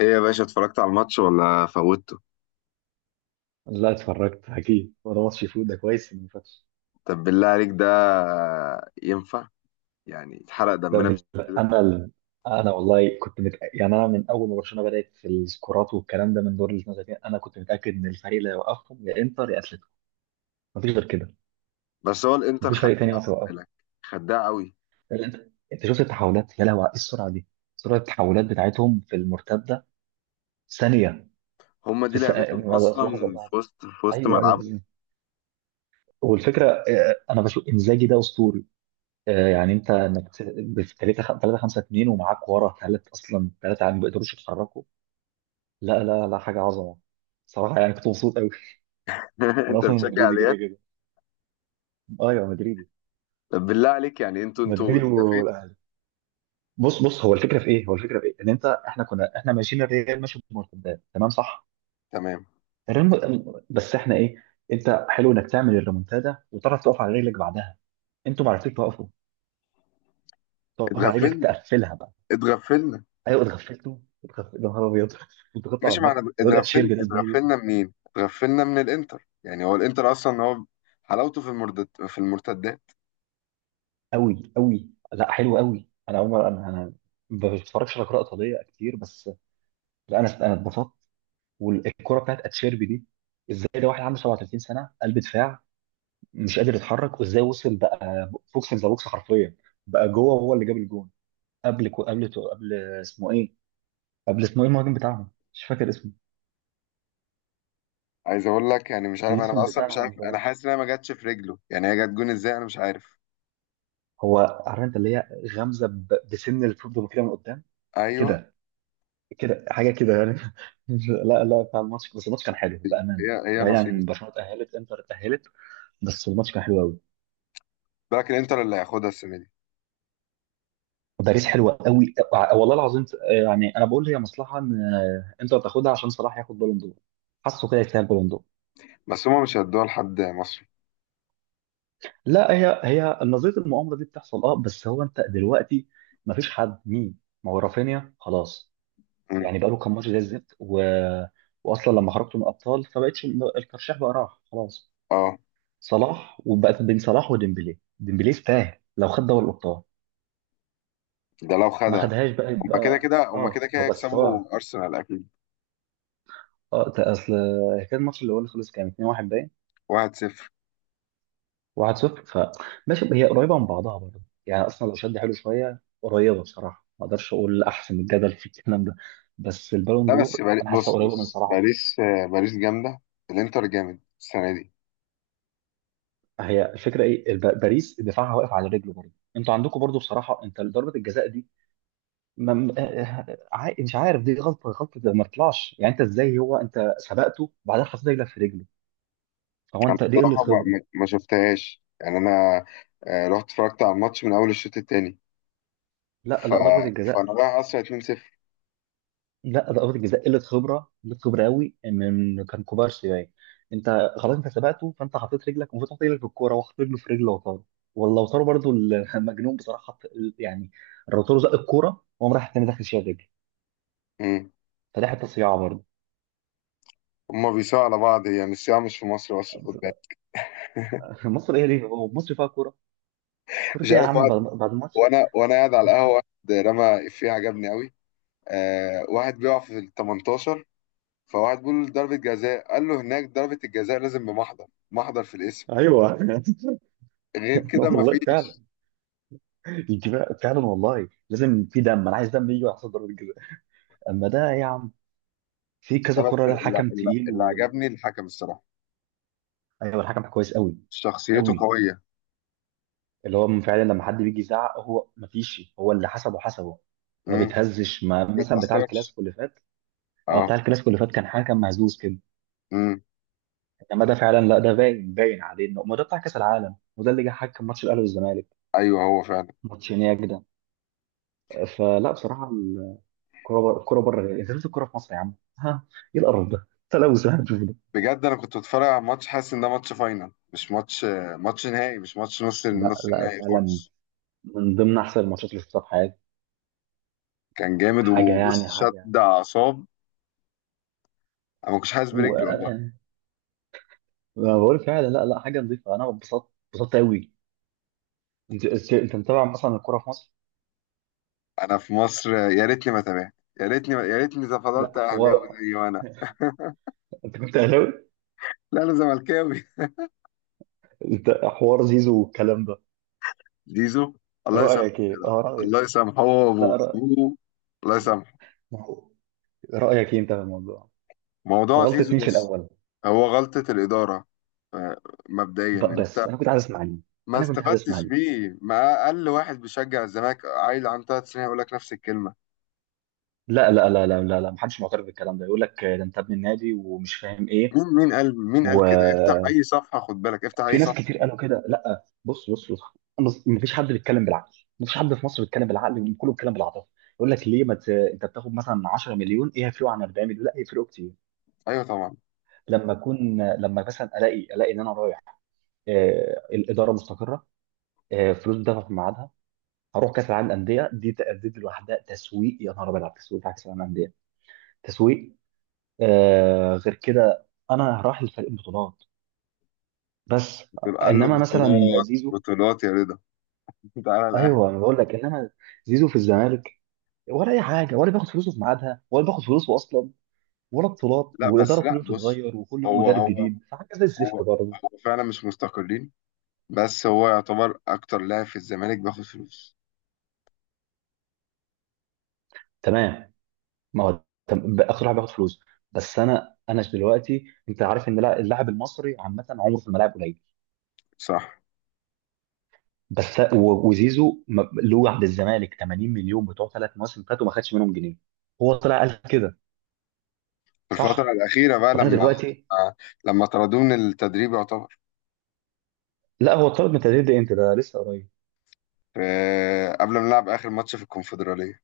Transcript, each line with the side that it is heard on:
left: ايه يا باشا، اتفرجت على الماتش ولا فوتته؟
right: لا، اتفرجت اكيد، وده ماتش فوت، ده كويس انه ما فاتش.
left: طب بالله عليك، ده ينفع؟ يعني اتحرق
right: ده
left: دمنا
right: بال-
left: بالشكل ده.
right: انا ال... انا والله كنت مت... يعني انا من اول ما برشلونه بدات في السكورات والكلام ده من دور ال 32، انا كنت متاكد ان الفريق اللي هيوقفهم يا انتر يا اتلتيكو. مفيش غير كده.
left: بس هو الانتر
right: مفيش فريق
left: خدها،
right: تاني عارف
left: خد
right: يوقفهم.
left: بالك. خدها قوي.
right: لأن انت شفت التحولات، يا لهوي، على ايه السرعه دي! سرعه التحولات بتاعتهم في المرتده، ثانيه.
left: هما دي
right: في
left: لعبتهم
right: لحظه
left: اصلا
right: لحظه.
left: في وسط
right: ايوه، ايوه.
left: ملعبهم.
right: والفكره، انا بشوف انزاجي ده اسطوري. يعني في 3 3 5 2، ومعاك ورا ثلاث، اصلا ثلاثه، يعني ما بيقدروش يتحركوا. لا، لا، لا، حاجه عظمه. صراحه يعني كنت مبسوط قوي. انا
left: انت
right: اصلا
left: بتشجع
right: مدريدي
left: ريال؟
right: كده كده. ايوه، مدريدي.
left: طب بالله عليك، يعني انتوا
right: مدريدي
left: اتدفيتوا.
right: والاهلي. بص بص، هو الفكره في ايه؟ ان انت احنا كنا احنا ماشيين، الريال ماشي بمرتدات، تمام، صح.
left: تمام.
right: بس احنا ايه؟ انت حلو انك تعمل الريمونتادا، وتعرف تقف على رجلك بعدها. انتوا ما عرفتوش توقفوا. تقف على رجلك،
left: اتغفلنا،
right: تقفلها بقى.
left: اتغفلنا.
right: ايوه، اتغفلتوا، اتغفلتوا يا نهار ابيض! انتوا خدتوا على
left: ماشي
right: دماغكم،
left: معنا،
right: الواد
left: اتغفلنا،
right: اتشير ده ازاي وصل!
left: اتغفلنا منين؟ اتغفلنا من الانتر. يعني هو الانتر اصلا هو حلاوته في المرتدات.
right: قوي، قوي. لا، حلو قوي. انا اول مره انا ما بتفرجش على كره ايطاليه كتير، بس. لا، انا اتبسطت. والكره بتاعت اتشيربي دي، ازاي ده واحد عنده 37 سنه، قلب دفاع، مش قادر يتحرك، وازاي وصل بقى بوكس ذا بوكس حرفيا! بقى جوه هو اللي جاب الجون. قبل كو قبل قبل اسمه ايه؟ قبل، اسمه ايه المهاجم بتاعهم؟ مش فاكر اسمه.
left: عايز اقول لك، يعني مش عارف، انا
right: الاسم
left: اصلا مش عارف،
right: بتاعهم
left: انا
right: ده،
left: حاسس انها ما جاتش في رجله. يعني هي جت جون ازاي؟ انا مش عارف.
right: هو عارف؟ انت اللي هي غمزه بسن الفوتبول كده من قدام.
left: ايوه،
right: كده، كده حاجه كده يعني. لا، لا، بتاع الماتش، بس الماتش كان حلو بامانه.
left: هي
right: بعيد
left: نصيب.
right: عن برشلونه اتاهلت، انتر اتاهلت. بس الماتش كان حلو قوي.
left: لكن الانتر اللي هياخدها السنه دي.
right: وباريس حلوه قوي، والله العظيم. يعني انا بقول هي مصلحه ان انتر تاخدها عشان صلاح ياخد بالون دور. حاسه كده، يستاهل بالون دور.
left: بس هما مش هيدوها لحد مصري.
right: لا، هي نظريه المؤامره دي بتحصل. اه بس انت دلوقتي، ما فيش حد، مين؟ ما هو رافينيا خلاص،
left: مم.
right: يعني بقى له كام ماتش زي الزفت واصلا لما خرجتوا من الابطال فبقتش. الترشيح بقى راح خلاص،
left: اه،
right: صلاح. وبقت بين صلاح وديمبلي. ديمبلي يستاهل لو خد دوري الابطال.
left: ده لو
right: ما
left: خدها.
right: خدهاش بقى،
left: هما كده
right: يبقى
left: كده هما كده كده
right: هو، بس.
left: هيكسبوا ارسنال اكيد.
right: اه، ده اصل كان الماتش اللي خلص كان 2-1 باين.
left: 1-0.
right: 1-0، فماشي، هي قريبه من بعضها برضه يعني، اصلا لو شد حلو شويه قريبه. بصراحه ما اقدرش اقول احسن، الجدل في الكلام ده. بس البالون
left: لا بس
right: دور، انا حاسه
left: بص،
right: قريبه من
left: بص،
right: صلاح اكتر.
left: باريس، باريس جامده. الانتر جامد السنه دي.
right: هي الفكره ايه؟ باريس دفاعها واقف على رجله برضه. انتوا عندكم برضه بصراحه، انت ضربه الجزاء دي، ما م- عا- مش عارف. دي غلطه غلطه، ده ما طلعش، يعني انت ازاي؟ انت سبقته، بعدين حطيت رجلك في رجله. فهو انت، دي
left: بصراحه
right: قله
left: ما,
right: خبره.
left: ما ما شفتهاش يعني انا، رحت اتفرجت على الماتش من اول الشوط التاني.
right: لا،
left: ف...
right: لا، ضربه
left: فانا
right: الجزاء.
left: رايح اصلا 2-0.
right: لا، ضربه الجزاء قله خبره، قله خبره قوي، من كان كوبارسي باين. انت، خلاص، انت سبقته، فانت حطيت رجلك، المفروض تحط رجلك في الكوره، وحط رجله في رجل لوتارو. والله لوتارو برضو المجنون. بصراحه حط يعني، لوتارو زق الكوره وقام راح التاني داخل شايل رجله. فدي حته صياعه برضه.
left: هما بيساووا على بعض. يعني الصياعة مش في مصر بس، في الخد.
right: مصر ايه؟ ليه هو مصر فيها كوره؟ كوره
left: مش
right: ايه يا
left: عارف،
right: عم؟ بعد
left: واحد،
right: بعد الماتش.
left: وانا قاعد على القهوة، واحد رمى إفيه عجبني قوي. آه، واحد بيقع في ال 18، فواحد بيقول له: ضربة جزاء. قال له: هناك ضربة الجزاء لازم بمحضر، محضر في الاسم.
right: ايوه.
left: غير كده
right: والله
left: مفيش.
right: يجي فعلا، والله لازم، في دم، انا عايز دم يجي على حسب ضربة الجزاء. اما ده يا عم! في
left: ده
right: كذا
left: بس
right: كرة. ده
left: اللي,
right: الحكم
left: اللي,
right: تقيل،
left: اللي عجبني الحكم، الصراحة.
right: ايوه، الحكم كويس قوي.
left: شخصيته
right: قوي.
left: قوية.
right: اللي هو فعلا لما حد بيجي يزعق، هو ما فيش، هو اللي حسبه حسبه. ما
left: امم.
right: بيتهزش، ما مثلا بتاع
left: بيتأثرش.
right: الكلاسيكو اللي فات. اه،
left: اه.
right: بتاع الكلاسيكو اللي فات كان حكم مهزوز كده.
left: امم.
right: انما ده فعلا لا، ده باين، باين عليه انه ما. ده بتاع كاس العالم، وده اللي جه حكم ماتش الاهلي والزمالك.
left: ايوه، هو فعلا.
right: ماتش هناك ده. فلا، بصراحه الكوره بره، الكوره بره، انت شفت الكوره في مصر يا عم؟ ها؟ ايه القرف ده! تلوث.
left: بجد انا كنت بتفرج على الماتش حاسس ان ده ماتش فاينل، مش ماتش، ماتش نهائي، مش ماتش نص
right: لا،
left: نص
right: لا،
left: النهائي
right: فعلا.
left: خالص.
right: من ضمن احسن الماتشات اللي شفتها في حياتي.
left: كان جامد،
right: حاجه
left: وبص
right: يعني، حاجه.
left: شد اعصاب. انا ما كنتش حاسس برجلي والله.
right: يعني، أنا بقول فعلا، لا، لا، حاجه نظيفه، انا اتبسطت، اتبسطت قوي. انت متابع مثلا الكوره في مصر؟
left: انا في مصر يا ريتني ما تابعت. يا ريتني إذا
right: لا
left: فضلت اهلاوي
right: حوار.
left: زي ما انا.
right: انت كنت اهلاوي؟
left: لا انا زملكاوي.
right: انت حوار زيزو والكلام ده.
left: زيزو، الله يسامحه
right: رايك
left: يا
right: ايه؟
left: جدع.
right: اه، رايك.
left: الله يسامحه، هو
right: لا،
left: وابوه أبوه، الله يسامحه.
right: ما هو، رايك ايه انت في الموضوع؟
left: موضوع
right: غلطة مين
left: زيزو،
right: في
left: بص،
right: الاول؟
left: هو غلطة الإدارة. آه، مبدئيا انت
right: بس انا كنت عايز اسمع، ليه؟
left: ما
right: انا كنت عايز اسمع،
left: استفدتش
right: ليه؟
left: بيه. ما اقل واحد بيشجع الزمالك عيل عنده 3 سنين هيقول لك نفس الكلمه.
right: لا، لا، لا، لا، لا، لا، محدش معترف بالكلام ده. يقول لك ده انت ابن النادي، ومش فاهم ايه.
left: مين قال
right: و
left: كده؟ افتح اي صفحه، خد بالك افتح اي
right: في ناس
left: صفحه.
right: كتير قالوا كده. لا، بص بص بص. بص، مفيش حد بيتكلم بالعقل. مفيش حد في مصر بيتكلم بالعقل، كله بيتكلم بالعاطفه. يقول لك ليه ما ت... انت بتاخد مثلا 10 مليون، ايه هيفرقوا عن 40 مليون؟ لا، هيفرقوا كتير.
left: ايوه طبعا.
right: لما مثلا الاقي ان انا رايح، الاداره مستقره، فلوس بتدفع في ميعادها، هروح كاس العالم للانديه دي تأديت لوحدها. تسويق، يا نهار ابيض على التسويق بتاع كاس العالم للانديه! تسويق! غير كده انا رايح لفريق بطولات، بس
left: دول قال له:
right: انما مثلا
left: بطولات،
right: زيزو.
left: بطولات يا رضا. تعالى الاهلي.
right: ايوه انا بقول لك، انما زيزو في الزمالك، ولا اي حاجه، ولا بياخد فلوسه في ميعادها، ولا بياخد فلوسه اصلا، ولا بطولات،
left: لا
right: والاداره
left: بس
right: كل
left: لا،
right: يوم
left: بص،
right: تتغير، وكل يوم
left: هو
right: مدرب
left: هو
right: جديد، فحاجه زي الزفت
left: هو
right: برضه.
left: هو فعلا مش مستقلين. بس هو يعتبر اكتر لاعب في الزمالك بياخد فلوس.
right: تمام. ما هو، بقى اخر واحد بياخد فلوس. بس انا دلوقتي انت عارف ان اللاعب المصري عامه عمره في الملاعب قليل.
left: صح،
right: بس وزيزو له عند الزمالك 80 مليون بتوع 3 مواسم فاتوا، ما خدش منهم جنيه. هو طلع قال كده.
left: في الفترة
right: صح.
left: الأخيرة بقى،
right: طب انا
left: لما
right: دلوقتي،
left: لما طردوه من التدريب يعتبر.
right: لا، هو اتطرد من التدريب ده امتى؟ ده لسه قريب.
left: قبل ما نلعب آخر ماتش في الكونفدرالية.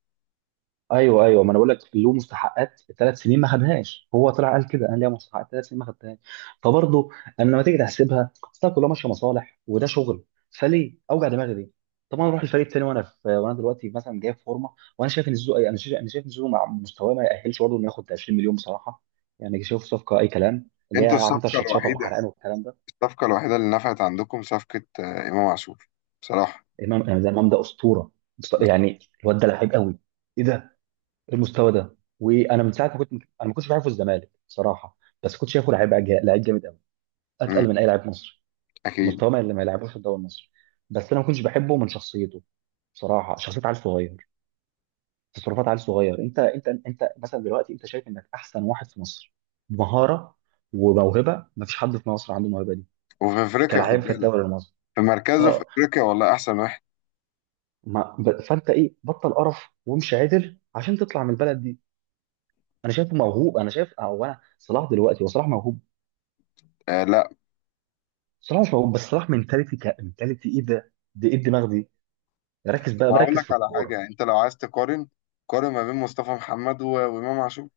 right: ايوه، ايوه، ما انا بقول لك، له مستحقات 3 سنين ما خدهاش، هو طلع قال كده، قال لي مستحقات 3 سنين ما خدتهاش. فبرضه، انا لما تيجي تحسبها، اصل كلها ماشيه مصالح، وده شغل. فليه اوجع دماغي ليه؟ طب انا اروح الفريق التاني، وانا دلوقتي مثلا جاي في فورمه. وانا شايف ان زيزو انا شايف انا شايف ان زيزو مع مستواه ما يأهلش برضه انه ياخد 20 مليون، بصراحه. يعني شايف صفقه اي كلام اللي هي
left: انتوا
right: عارف انت،
left: الصفقة
right: الشطشطه
left: الوحيدة،
right: والحرقان والكلام ده.
left: الصفقة الوحيدة اللي نفعت عندكم، صفقة إمام عاشور، بصراحة.
right: امام ده، إمام ده اسطوره.
left: بس.
right: يعني الواد ده لعيب قوي. ايه ده! المستوى ده! وانا من ساعه ما كنت انا ما كنتش بعرفه الزمالك بصراحه، بس كنت شايفه لعيب جامد قوي.
left: مم،
right: اتقل من اي لاعب مصري.
left: أكيد.
right: مستواه ما اللي ما يلعبوش في الدوري المصري. بس انا ما كنتش بحبه من شخصيته. بصراحه شخصيه عيل صغير، تصرفات عيل صغير. انت مثلا دلوقتي انت شايف انك احسن واحد في مصر. بمهاره وموهبه ما فيش حد في مصر عنده الموهبه دي،
left: وفي أفريقيا
right: كلاعب
left: خد
right: في
left: بالك،
right: الدوري المصري.
left: في مركزه في
right: اه
left: أفريقيا والله أحسن واحد.
right: ما ب- فانت ايه، بطل قرف وامشي عدل عشان تطلع من البلد دي. انا شايفه موهوب. انا شايف او انا، صلاح دلوقتي، وصلاح موهوب.
left: آه،
right: صلاح مش موجود بس، صلاح منتاليتي كمنتاليتي، ايه ده؟ دي ايه الدماغ دي؟ ركز بقى،
left: ما اقول
right: بركز
left: لك
right: في
left: على حاجه،
right: الكوره.
left: يعني انت لو عايز تقارن، قارن ما بين مصطفى محمد وامام عاشور.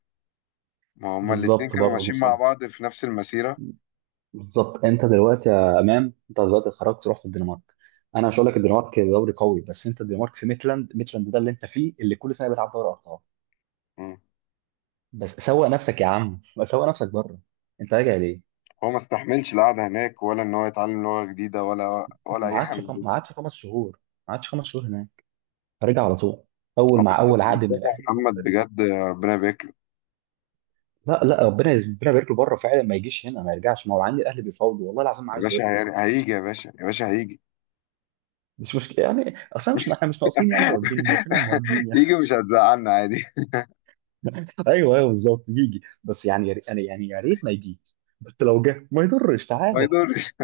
left: ما هما الاتنين
right: بالظبط
left: كانوا
right: برضه،
left: ماشيين مع
right: مصاب.
left: بعض في نفس المسيره.
right: بالظبط، انت دلوقتي يا امام، انت دلوقتي خرجت رحت الدنمارك. انا مش هقول لك الدنمارك دوري قوي، بس انت الدنمارك في ميتلاند. ميتلاند ده اللي انت فيه، اللي كل سنه بيلعب دوري ابطال.
left: مم.
right: بس سوق نفسك يا عم، بس سوق نفسك بره. انت راجع ليه؟
left: هو ما استحملش القعده هناك، ولا ان هو يتعلم لغه جديده، ولا اي حاجه من دي.
right: ما عادش 5 شهور. ما عادش 5 شهور هناك، رجع على طول، اول
left: هو
right: مع اول عقد من
left: مصطفى
right: الاهلي، هوب!
left: محمد، بجد ربنا يبارك له.
right: لا، لا، ربنا يبارك له بره فعلا، ما يجيش هنا، ما يرجعش، ما هو عندي الاهلي بيفاوضوا والله العظيم ما
left: يا
right: عايزه
left: باشا
right: يرجع.
left: هيجي، يا باشا يا باشا هيجي.
right: مش مشكله يعني اصلا، مش احنا مش ناقصين يعني، مواجبين واقفين على المواجبين يعني.
left: يجي مش هتزعلنا عادي.
right: ايوه، ايوه، بالظبط يجي، بس يعني يعني يا ريت ما يجي. بس لو جه ما يضرش.
left: ما
right: تعالى.
left: يضرش.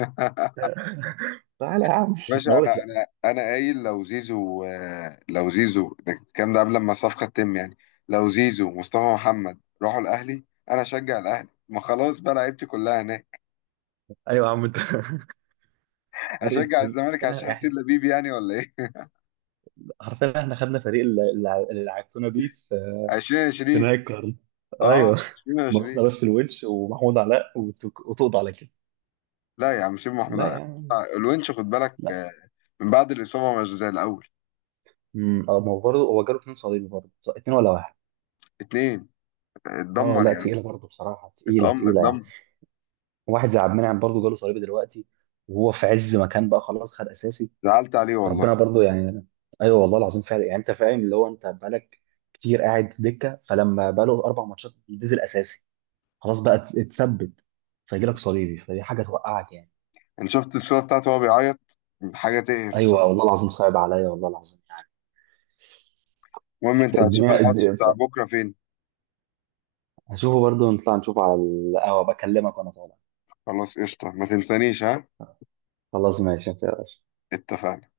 right: تعالى يا عم، انا
left: باشا،
right: اقول
left: انا
right: لك، لا.
left: انا انا قايل لو زيزو، لو زيزو ده الكلام ده قبل ما الصفقه تتم يعني. لو زيزو ومصطفى محمد راحوا الاهلي، انا اشجع الاهلي. ما خلاص بقى، لعيبتي كلها هناك.
right: ايوه يا عم، انت! قريت
left: اشجع
right: كل،
left: الزمالك عشان
right: حرفيا
left: حسين
right: احنا،
left: لبيب يعني، ولا ايه؟
right: حرفيا احنا خدنا فريق اللي لعبتونا بيه في في
left: 2020.
right: نهاية القرن.
left: اه،
right: ايوه. ناقصنا
left: 2020.
right: بس الونش ومحمود علاء وتقضى على كده.
left: لا يا عم، سيب محمود
right: لا
left: علاء.
right: يعني.
left: الونش خد بالك، من بعد الاصابه مش زي الاول.
right: اه، ما هو برضه، هو جاله اثنين صليبي برضه، اتنين ولا واحد؟
left: اتنين.
right: اه،
left: اتدمر
right: لا،
left: يعني.
right: تقيله برضه بصراحه، تقيله تقيله يعني.
left: اتدمر.
right: واحد زي عبد المنعم برضه، جاله صليبي دلوقتي، وهو في عز مكان، بقى خلاص خد اساسي.
left: زعلت عليه والله.
right: فربنا برضه يعني. ايوه والله العظيم فعلا، يعني انت فاهم اللي هو، انت بقالك كتير قاعد دكه، فلما بقاله 4 ماتشات نزل اساسي، خلاص بقى اتثبت. فيجي لك صليبي، فدي حاجه توقعك يعني.
left: انا شفت الصوره بتاعته وهو بيعيط، حاجه تقهر
right: ايوه
left: الصراحه.
right: والله العظيم، صعب عليا والله العظيم يعني.
left: المهم، انت هتشوف
right: الدنيا الد-
left: الماتش بتاع بكره فين؟
right: هشوفه برضه، نطلع نشوفه على القهوه، بكلمك وانا طالع.
left: خلاص قشطه، ما تنسانيش، ها؟
right: خلاص ماشي يا باشا.
left: اتفقنا.